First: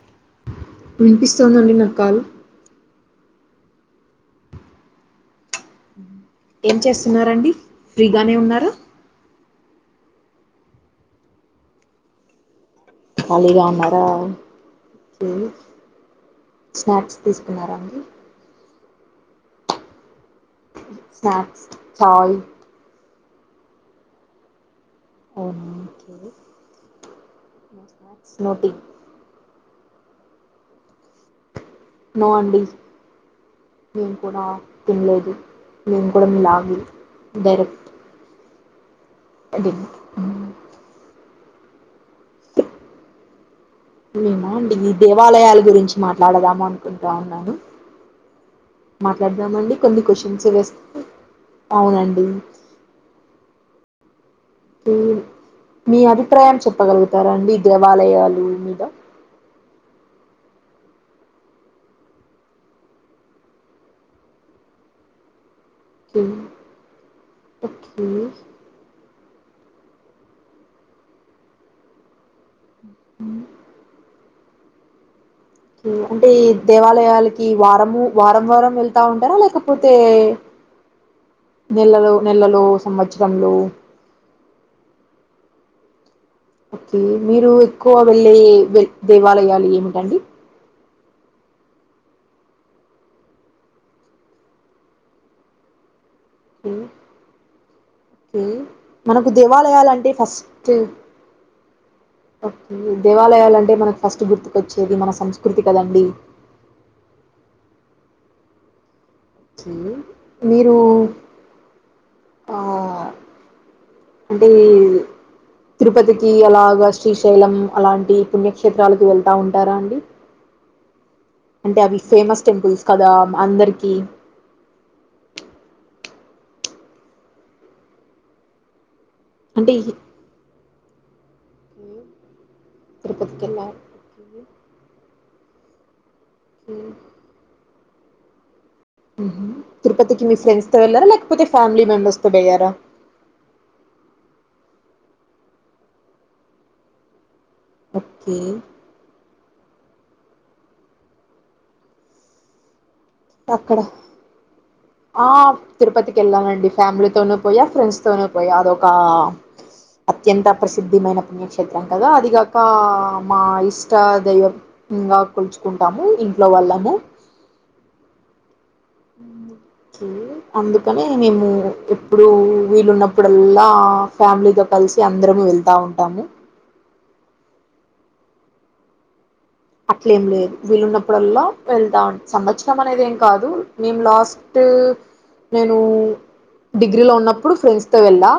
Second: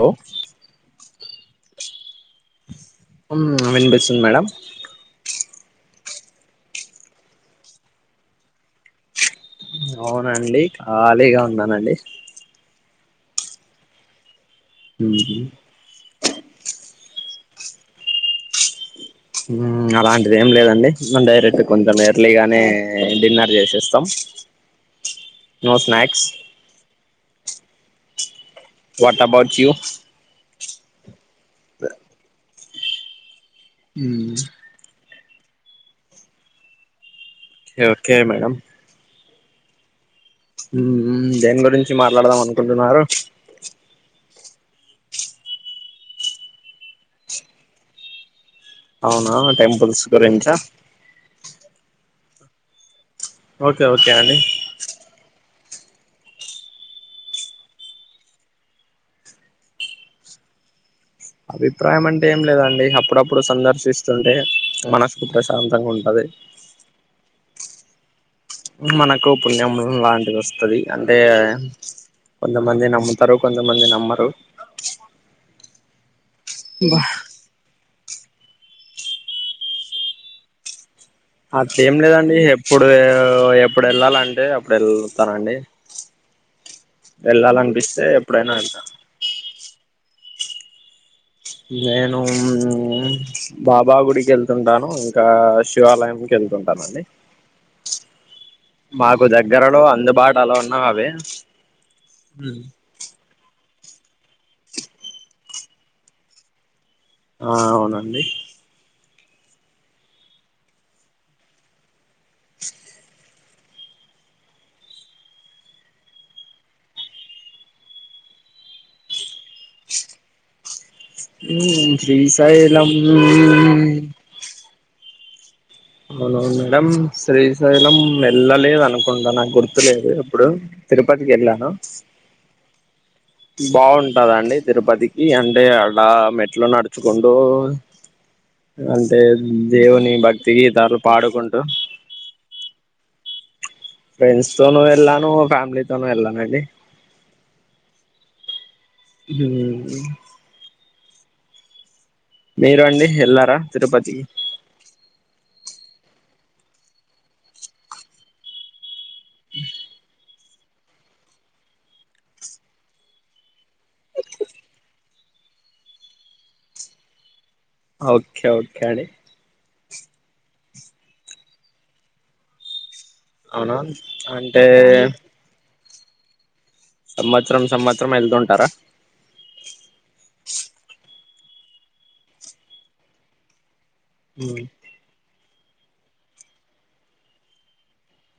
Hello వినిపిస్తోందండి నాకు call మ్మ్ వినిపిస్తుంది మేడం ఏం చేస్తున్నారండి, ఫ్రీగానే ఉన్నారా అవునండి ఖాళీగా ఉన్నానండి ఖాళీగా ఉన్నారా ఊ స్నాక్స్ తీసుకున్నారాండి ఊ అలాన్ అదేం లేదండి నేన్ డైరెక్ట్ స్నాక్స్ కొంచెం చాయ్ ఎర్లీగానే మేం డిన్నర్ చేసేస్తం నో స్న్క్స్ నమస్కారం వాట పడుచ్చియు నో అడి నేను కూడా తినలేదు నేను కూడా లాగి ఓకే మేడ అది ఉ దేం గురించి మాట్లాడదాం అనుకుంటున్నారు ఏమ అండి ఈ దేవాలయాల గురించి మాట్లాడదాము అనుకుంటా ఉన్నాను అవునా మాట్లాడదామండి కొన్ని టెంపుల్స్ క్వశ్చన్స్ గురించా వేస్త అవునండి ఓకే ఓకే అండి మీ అభిప్రాయం చెప్పగలుగుతారా అండి దేవాలయాలు మీద అభిప్రాయం అంటే ఏం లేదండి అప్పుడప్పుడు సందర్శిస్తుంటే మనసుకు ప్రశ ప్రశాంతంగా ఉంటది పక్క మనకు పుణ్యము లాంటిది వస్తుంది అంటే కొంతమంది నమ్ముతారు కొంతమంది నమ్మరు తిన్న అంటే దేవాలయాలకి వారము వారం వారం వెళ్తా ఉంటారా లేకపోతే వ అట్లేం లేదండి ఎప్పుడు సంవత్సరంలో ఆ ఎప్పుడు వెళ్లాలంటే వెళ్తానండి ఓకే మీరు ఎక్కువ వెళ్ళాలనిపిస్తే వెళ్ళే ఎప్పుడైనా వెళ్తా దే దేవాలయాలు ఏమి అండి నేను హమ్ బాబా గుడికి వెళ్తుంటాను ఇంకా శివాలయం వెళ్తుంటాను అండి హమ్ మనకు దేవాలయాలు అంటే అందుబాటులో ఫస్ట్ ఉన్నా అవే ఓకే దేవాలయాలంటే మనకు ఫస్ట్ గుర్తుకొచ్చేది మన సంస్కృతి కదండి ఆ అవునండి చీ మీరు ఆ అంటే తిరుపతికి అలాగా శ్రీశైలం అలాంటి పుణ్యక్షేత్రాలకు వెళ్తా ఉంటారా అండి అంటే ఉమ్ అవి ఫేమస్ టెంపుల్స్ శ్రీశైలం కదా హమ్ అందరికి అవునవును మేడం శ్రీశైలం వెళ్లలేదు అనుకో కొంత నాకు అంటే గుర్తులేదు ఇప్పుడు తిరుపతి వెళ్లాను తిరుపతికెళ్ళారు బాగుంటాదా అండి తిరుపతి టీ ఎంత ఏడ ఆ మెట్లు నడుచుకుంటూ లా హమ్ దేవుని తిరుపతికి మీ భక్తి ఫ్రెండ్స్ తో గీతాలు వెళ్లారా లేకపోతే పాడుకుంటూ ఫ్యామిలీ మెంబర్స్ తో పోయారా ఫ్రెండ్స్ తోనూ వెళ్లాను ఫ్యామిలీతోనూ వెళ్లానండి ఓకే హమ్ హమ్ మీరు అండి ఎల్లారా అక్కడ తిరుపతికి ఆ తిరుపతికి వెళ్లానండి ఫ్యామిలీతోనూ పోయా ఫ్రెండ్స్ తోనూ పోయా అదొక ఆ అత్యంత ప్రసిద్ధిమైన పుణ్యక్షేత్రం కదా అదిగాక ఆ మా ఇష్ట దైవంగా తెలుసుకున్నాము ఇంట్లో వాళ్ళము ఓకే ఓ కానీ ఓకే అందుకనే మేము ఎప్పుడూ వీలున్నప్పుడు ఇప్పుడల్లా అవునా ఫ్యామిలీతో అంటే కలిసి అందరూ వెళ్తా ఉంటా ఏవండీ సంవత్సరం సంవత్సరం వెళ్తుంటారా ఇప్పుడల్లా వెళ్తాం సంవత్సరం అనేది ఏం కాదు మేము లాస్ట్ నేను డిగ్రీలో ఉన్నప్పుడు ఫ్రెండ్స్తో వెళ్ళా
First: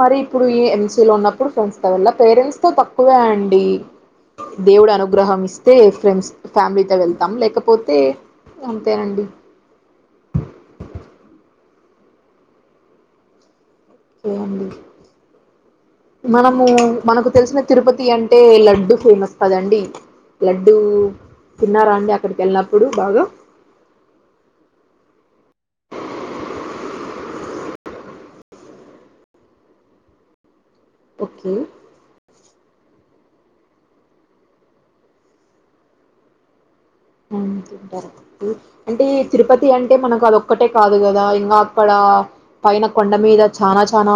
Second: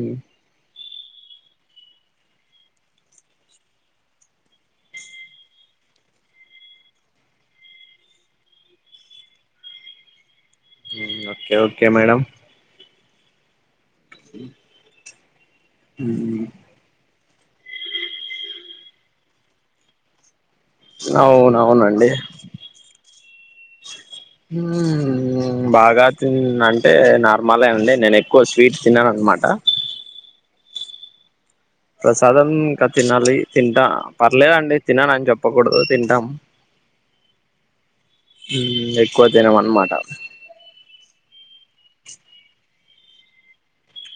మరి ఇప్పుడు ఈ ఎం ఉన్నప్పుడు ఫ్రెండ్స్ తో వెళ్ళ పేరెంట్స్ తో తక్కువే అండి దేవుడు అను గ్రహం ఇస్తే ఫ్రెండ్స్ ఫ్యామిలీతో వెళ్తాం లేకపోతే అంతేనండి ఓకే ఓకే మేడం ఏండి మనము మనకు తెలిసిన తిరుపతి అంటే లడ్డు ఫేమస్ కదండి లడ్డూ తిన్నారా అవునవునండి అండి అక్కడికి వెళ్ళినప్పుడు బాగా బాగా తి అ అంటే నార్మల్ అండి నేను ఎక్కువ స్వీట్ తిన్నాను అనమాట ఓకే ప్రసాదం ఇంకా తినాలి తింటా పర్లేదండి తిననుని చెప్పకూడదు తింటాం అ అంటే ఈ ఎక్కువ తినం తిరుపతి అన్నమాట అంటే మనకు అది ఒక్కటే కాదు కదా ఇంకా అక్కడ పైన కొండ మీద చానా చానా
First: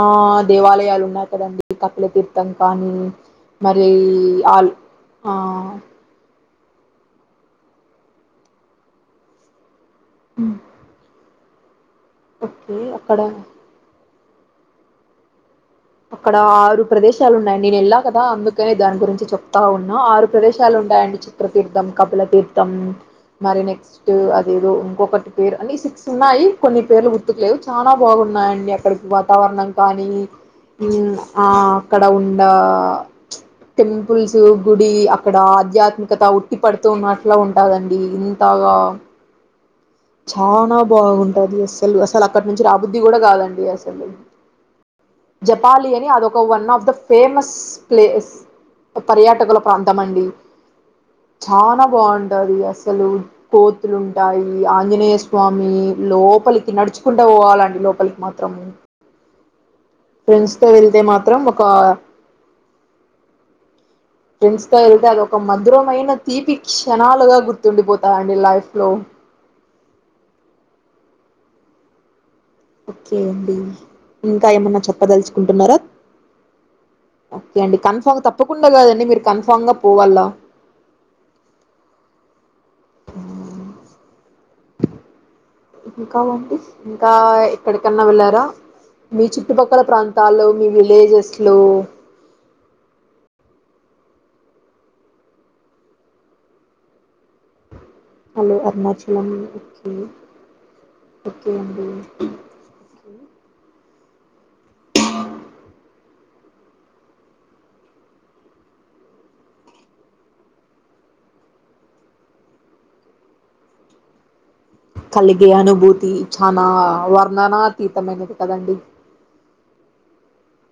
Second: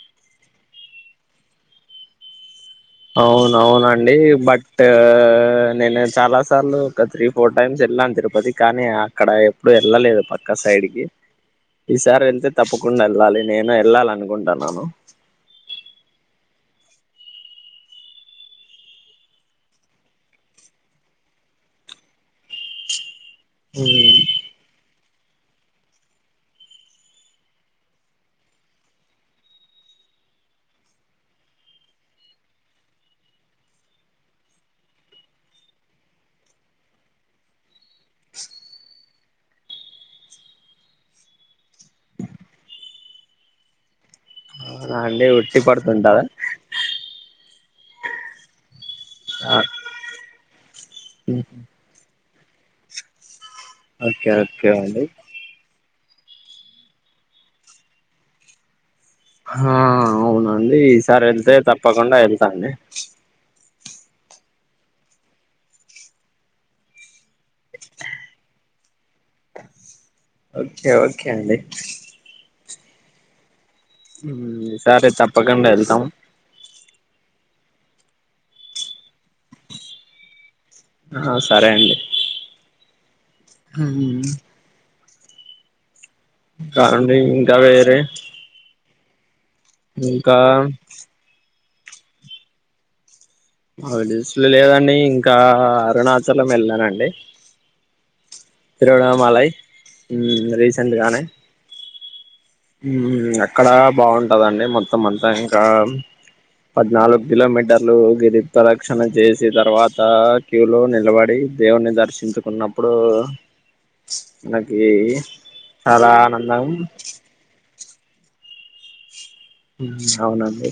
దేవాలయాలు ఉన్నాయి కదండి కపిల తీర్థం కానీ అవును మరి అవునండి ఆల్ బట్ ఆ నేను చాలాస్ సార్లు ఒక త్రీ ఫోర్ టైమ్స్ ఎళ్ళాన్ తిరుపతిక్ కానీ అక్కడ ఏప్ బుడ్ ఎళ్ళలేదు పక్క సైడ్కి ఈ సారి వెళ్తే ఓకే తప్పకుండ అక్కడ ఎళ్ళాలి నేను ఎళ్ళాల్ అను ఉంటాన్నను అక్కడ ఆరు ప్రదేశాలు ఉన్నాయండి నేనెనల్లా కదా అందుకే దాని గురించి చెప్తా ఉన్నా ఆరు ప్రదేశాలున్నాయండి నేను వెళ్లాా కదా అందుకనే దాని గురించి చెప్తా ఉన్నా ఆరు ప్రదేశాలు ఉంటాయండి చిత్రతీర్థం కపులతీర్థం మరి నెక్స్ట్ అదేదో ఇంకొక పేరు అని సిక్స్ ఉన్నాయి కొన్ని పేర్లు గుర్తుకులేవు చాలా బాగున్నాయండి అక్కడికి వాతావరణం కానీ ఉమ్ ఆ అక్కడ ఉండ టెంపుల్స్ గుడి అక్కడ ఆధ్యాత్మికత ఉట్టిపడుతుూ ఉన్నట్లా ఉంటాదని ఈ ఇంతగా చానా బాగుంటది అస్సలు అసలు అక్కడి నుంచి రాబుద్ధి కూడా కాదండి అసలు. అవునా అండి ఉట్టి జపాలి అని పడుతుంటారా అదొక one of the famous place ఓ పర్యాటకుల ప్రాంతం అండి చానా బాగుంట్ ఉంటది అసలు ఓకే కోతులుంటాయి ఇ ఓకే అండి ఆంజనేయ స్వామి ఈ లోపలికి నడుచుకుంట వోవాలండి లోపలికి మాత్రము. ఆ అవునండి ఈసారి మాత్రం వెళ్తే ఒక తప్పకుండా వెళ్తాండి ఫ్రెండ్స్ తో ఎళ్తే అది ఒక మధురమైన తీపి క్షణాలుగా గుర్తుండి పోతాయండి లైఫ్ లో ఓకే ఓకే అండి ఒక్కే అండి ఇంకా మ్మ్ ఏమన్నా సరే తప్పకుండ ఎళ్తాం ఒక్కే అండి కన్ఫామ్గ తప్పకుండ్ ఎళ్లాలండి మీరు కన్ఫామ్గా పోవల్ల ఆ సరే అండి మ్మ్ హమ్ ఇంకా ఉంది ఇంకా కాదండి వేరే ఎక్కడికన్న వెళ్లారా బీచిక్ చుట్టుపక్కల ఇంకా ప్రాంతాల్లో మీ విలేజెస్లో మా విలేజ్లో లేదండి ఇంకా అరుణాచలం వెళ్ళానండి హలో అరుణాచలం తిరువణమలై ఒకే ఒక్కే అండి ఉమ్ అక్కడా బావుంటదండి మొత్ మొత్తమంత ఇంకా పద్నాలుగు కిలోమీటర్లు గిరి ప్రదక్షణ చేసి తర్వాత క్యూలో నిలబడి దేవుని దర్శించుకున్నప్పుడూ కలిగి అనుభూతి చానా ఆనందం వర్ణనాత్ తీర్థమైనది కదండి మ్మ్ అవునండి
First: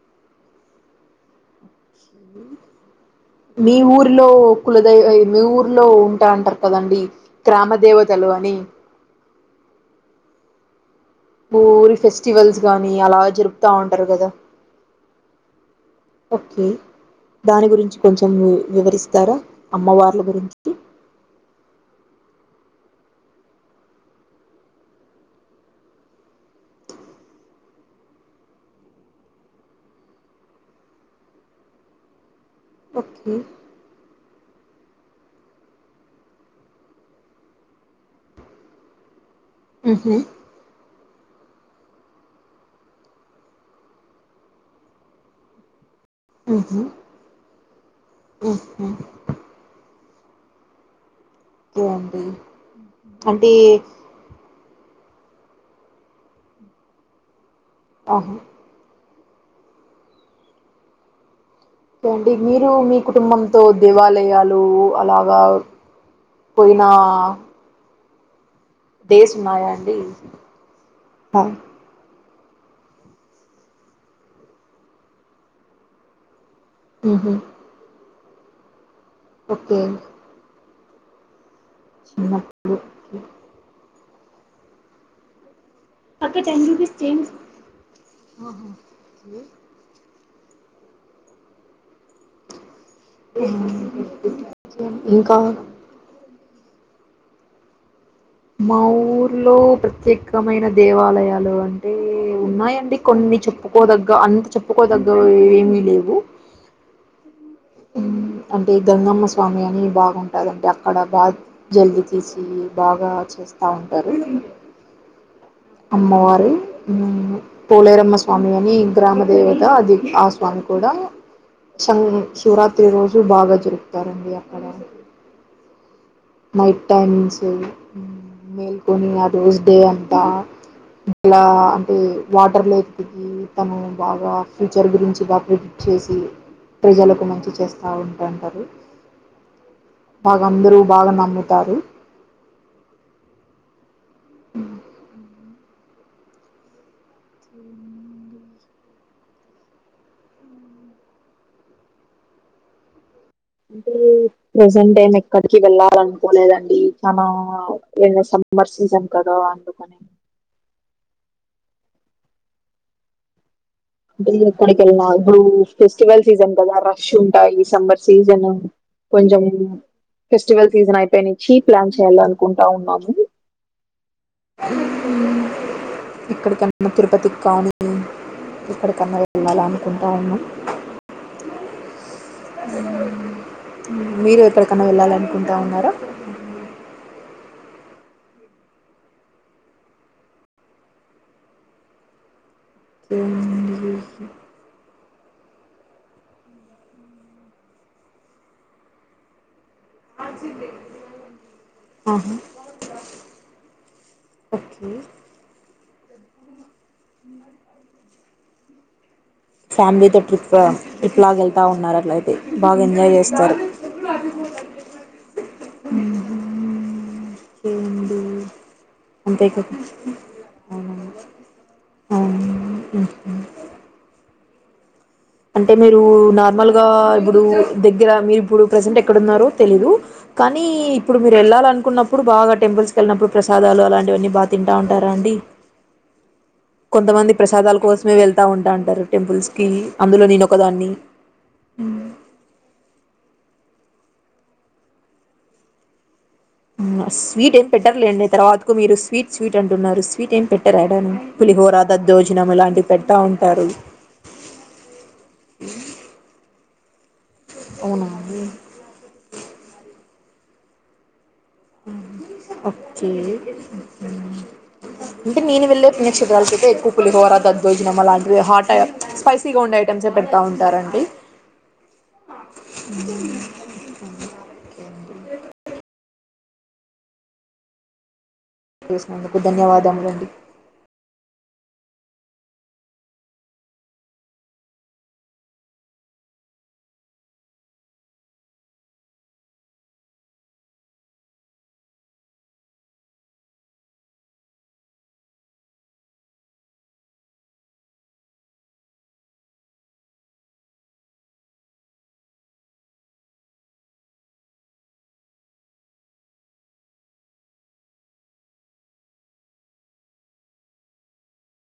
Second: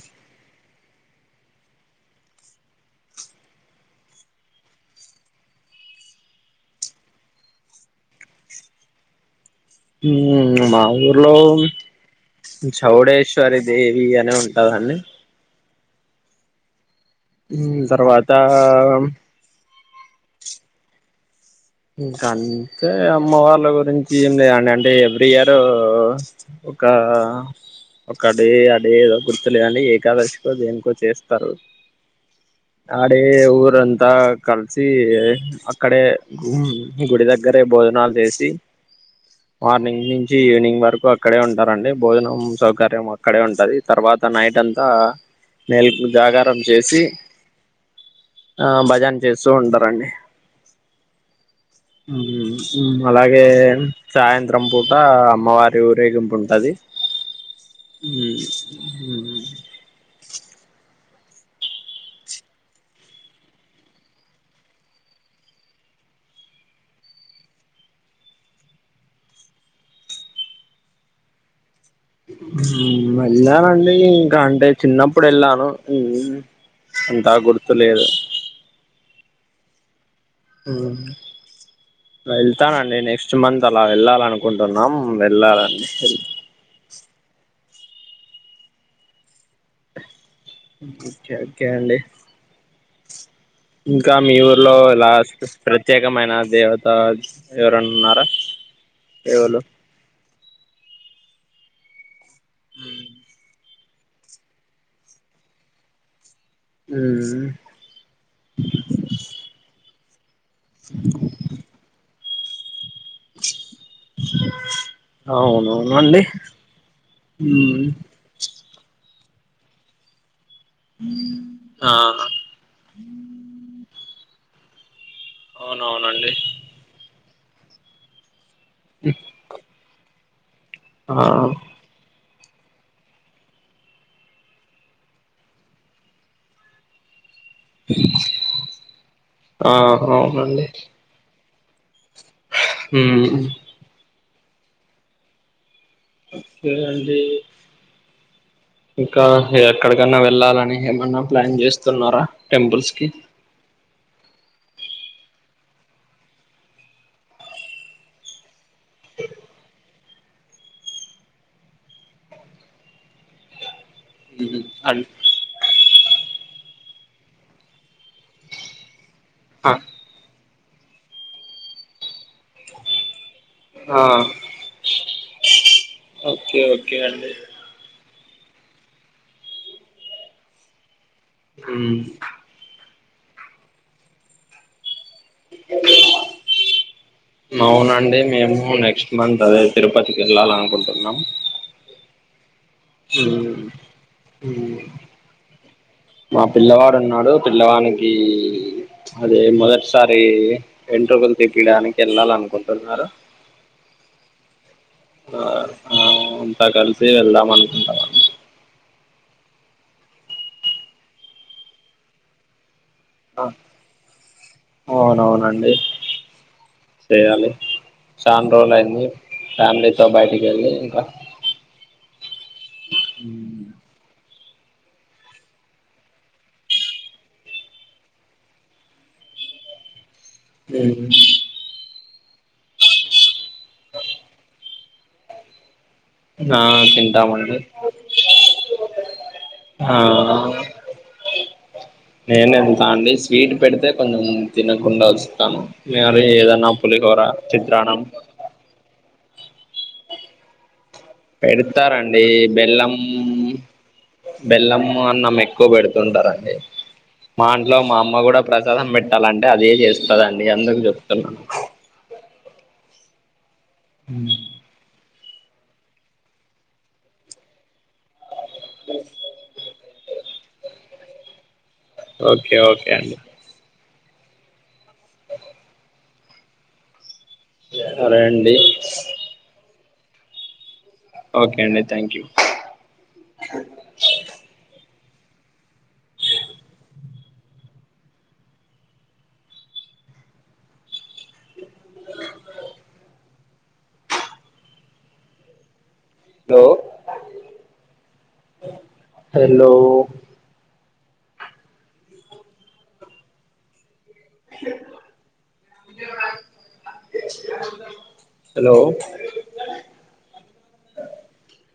మీ ఊర్లో కులధై ఐ మీ ఊర్లో ఉంటా అంటర్ కదండి గ్రామ దేవతలు అని ఉమ్ మా ఊర్ లో మీ ఊరి ఫెస్టివల్స్ గానీ అలా చౌడేశ్వరి జరుపుతా దేవి అనే ఉంటాదండి ఓక్కే దాని గురించి కొంచం తర్వాత వివ్ వివరిస్తారా అమ్మవార్ల గురించి ఇంక అంతే అమ్మ వాళ్ళ గురించి ఏం లేదండి అంటే ఎవ్రీ ఇయరు ఒక్క ఒక్క డే అ డే ఎదో గుర్తులేదండి ఏకాదశికో దేనికో చేస్తారు ఆ డే ఓకే ఊరంత్ ఆ కల్సీ అక్కడే గుమ్ గుడి దగ్గరే భోజనాల్ చేసి మార్నింగ్ మ్హూ నించి ఈవినింగ్ వరకు అక్ అక్కడే ఉంటారండి భోజనం సౌకర్యం అక్కడే ఉంటది తర్వాత నైట్ అంతా మేల్ జాగారం మ్హూ చేసి ఆ మ్హూ భజన చేస్తూ ఉంటారండి ఓకే అండి మ్ హు మ్ అలాగే అంటే సాయంత్ భద్రం పూట అమ్మవారి ఊరేగింపు ఉంటది ఆహా మ్ హ ంటి మీరు మీ కుటుంబంతో దేవాలయాలు అలాగా పోయిన డేస్ ఉన్నాయా అండి ఎలా రండి కంటే చిన్నప్పుడ ఎలాను ఉహు అంతా గుర్తులేదు ఓకే అవు వెళ్తా చిన్నప్పుడు అండి నెక్స్ట్ మంత్ అలా ఎ అనుకుంటున్నాం వెళ్ళాలని అక్క చడి స్ంస్హ ఓకే ఓకే అండి ఇంకా మీ ఊర్లో ఇంకా లాస్ట్ ప్రత్యేకమైన దేవతా ఇవర మా ఊర్లో ప్రత్యేకమైన దేవాలయాలు అంటే ఉన్నాయండి కొన్ని చెప్పుకోదగ్గ అంత చెప్పుకోదగ్గ ఏమి లేవు అంటే గంగమ్మ స్వామి అని భాగం అంటే అక్కడబాద్ జల్ చేస బాగా చేస్తా ఉంటారు అవునవునండి అమ్మవారు పోలేరమ్మ స్వామి మీ గ్రామదేవత అది ఆ స్వామి కూడా ఆ శివరాత్రి రోజు బాగా జరుపుతారండి ప అవును నైట్ టైమ్స్ స మెల్కునియాూద బా ఆ ఇలా అంటే వాటర్ లేక్ దిగి తను బాగా ఫ్యూచర్ గురించి బాగా ప్రిడిక్ట్ చేసి ప్రజలకు మంచి చేస్తావుంటంటారు ఆ బాగా అందరుూ మ్ముతారు హ హ్మ్ ఉమ్ కే [unintelligible] అండి ఇంకా ఎక్కడికన్నా వెళ్ళాలని ఏమన్నా ప్లాన్ చేస్తున్నారా. టెంపుల్స్ కి ప్రేసెంట్ టైం ఎక్కడికి వెళ్ళాలనుకోలేదండి. మా మామ ఏదో సం మార్ సిజామ్ కదా అందుకనే బడిగిన [unintelligible] గుడికెల్న అన్ [inaudible] ఫెస్టివల్ సీజన్ కదా రష్ ఉంటాయి. సమ్మర్ సీజన్ కొంచం ఆ పేస్ స్టివల్ సీజన్ అయిపోనించ్చి ప్లాన్ చేయాలనుకుంటా ఉన్నాము. ఆ హ్మ్ ఓకే ఇక్కడికన్నా, ఓకే అండి తిరుపతికి కానీ ఇక్కడి కన్నా వెళ్ళాల అనుకుంటా ఉన్నం. హ్మ్ హ్మ్ మీరు ఎప్పడికన్నా వెళ్ళాలన్ కుంటా ఉన్నారా అదే మేము నెక్స్ట్ మంత్ అదే తిరుపతికేళ్ళాల్ అనుకుంటున్నాం. ఓకే హ్మ్ అండి. హ్మ్ మా పిల్లవాడు ఉన్నాడు. పిల్లవానికి అదే మొదట్ టిసారీ వెంట్రుకలు తీపియ్యడానికి ఆహా వెళ్లాలనుకుంటున్నారూ. ఒకే ఆ ఆమ్మ్ త కలిసి వెళ్దాం అనుకుంటానం. ఫ్యామిలీతోట్రిప్ ట్రిప్ లాగా వెళ్తా ఉన్నారు. ల అట్లయితే బాగా ఎన్ ఆ అవునవునండి చేయాలి. ఇంకేంటి చాన్ రోజులు అయింది. అంతే కదా ఫ్యామిలీతో బయటికి వెళ్ళి ఇంకా. అవునవును అవును ఉహ్మ్ అంటే మీరు నార్మల్గా ఇప్పుడు. దగ్గర మీరు ఇప్పుడు ప్రసెంట్ ఎక్కడన్నారో తెలీదు. కానీ ఇప్పుడు మీరు వెళ్ళాలనుకున్నప్ ఇప్పుడు బాగా టెంపుల్స్కి వెళ్ళినప్పుడు, ప్రసాదాలు అలాంటివన్నీ బాగ్ తింటా ఉంటారా అండి. ఆ కొంతమంది తింటామండి ప్రసాదాల కోసమే వెళ్తా ఉంటా అంటారు. టెంపుల్స్ కి ఆ నేను ఎంత అండి స్వి టు పెడితే కొంచెం తినకుండా వస్తాము ఉమ్మ్ స్వీట్ ఏం పెట్టరులేండి తర్వాతకు మీరు స్వీ స్వీట్ అంటున్నారు స్వీట్ ఏం పెట్టరె పెడతారండి బెల్లం పెడతా ఉంటారు బెల్లం అన్నం ఎక్కువ పెడుతుంటారండి మా ఇంట్లో మా అవునా అమ్మ అండి కూడా ప్రసాదం పెట్టాలంటే అదే చేస్ కదండి అందరకు చెప్తున్నా ఆహా ఓకే అంటే నేను వెళ్లే పుణ్యక్షేత్రాల కయితే ఎక్కువ పులిహోర దద్దోజనం అలాన్ ఇవి హాటై స్పైసీగా ఉండే ఎంతసేప్ పెడతా ఉంటారండి ఓకే ఓకే అండి అ రెన్ చేసినందుకు ధన్యవాదము రండి ఓకే అండి థ్యాంక్ యూ హలో హలో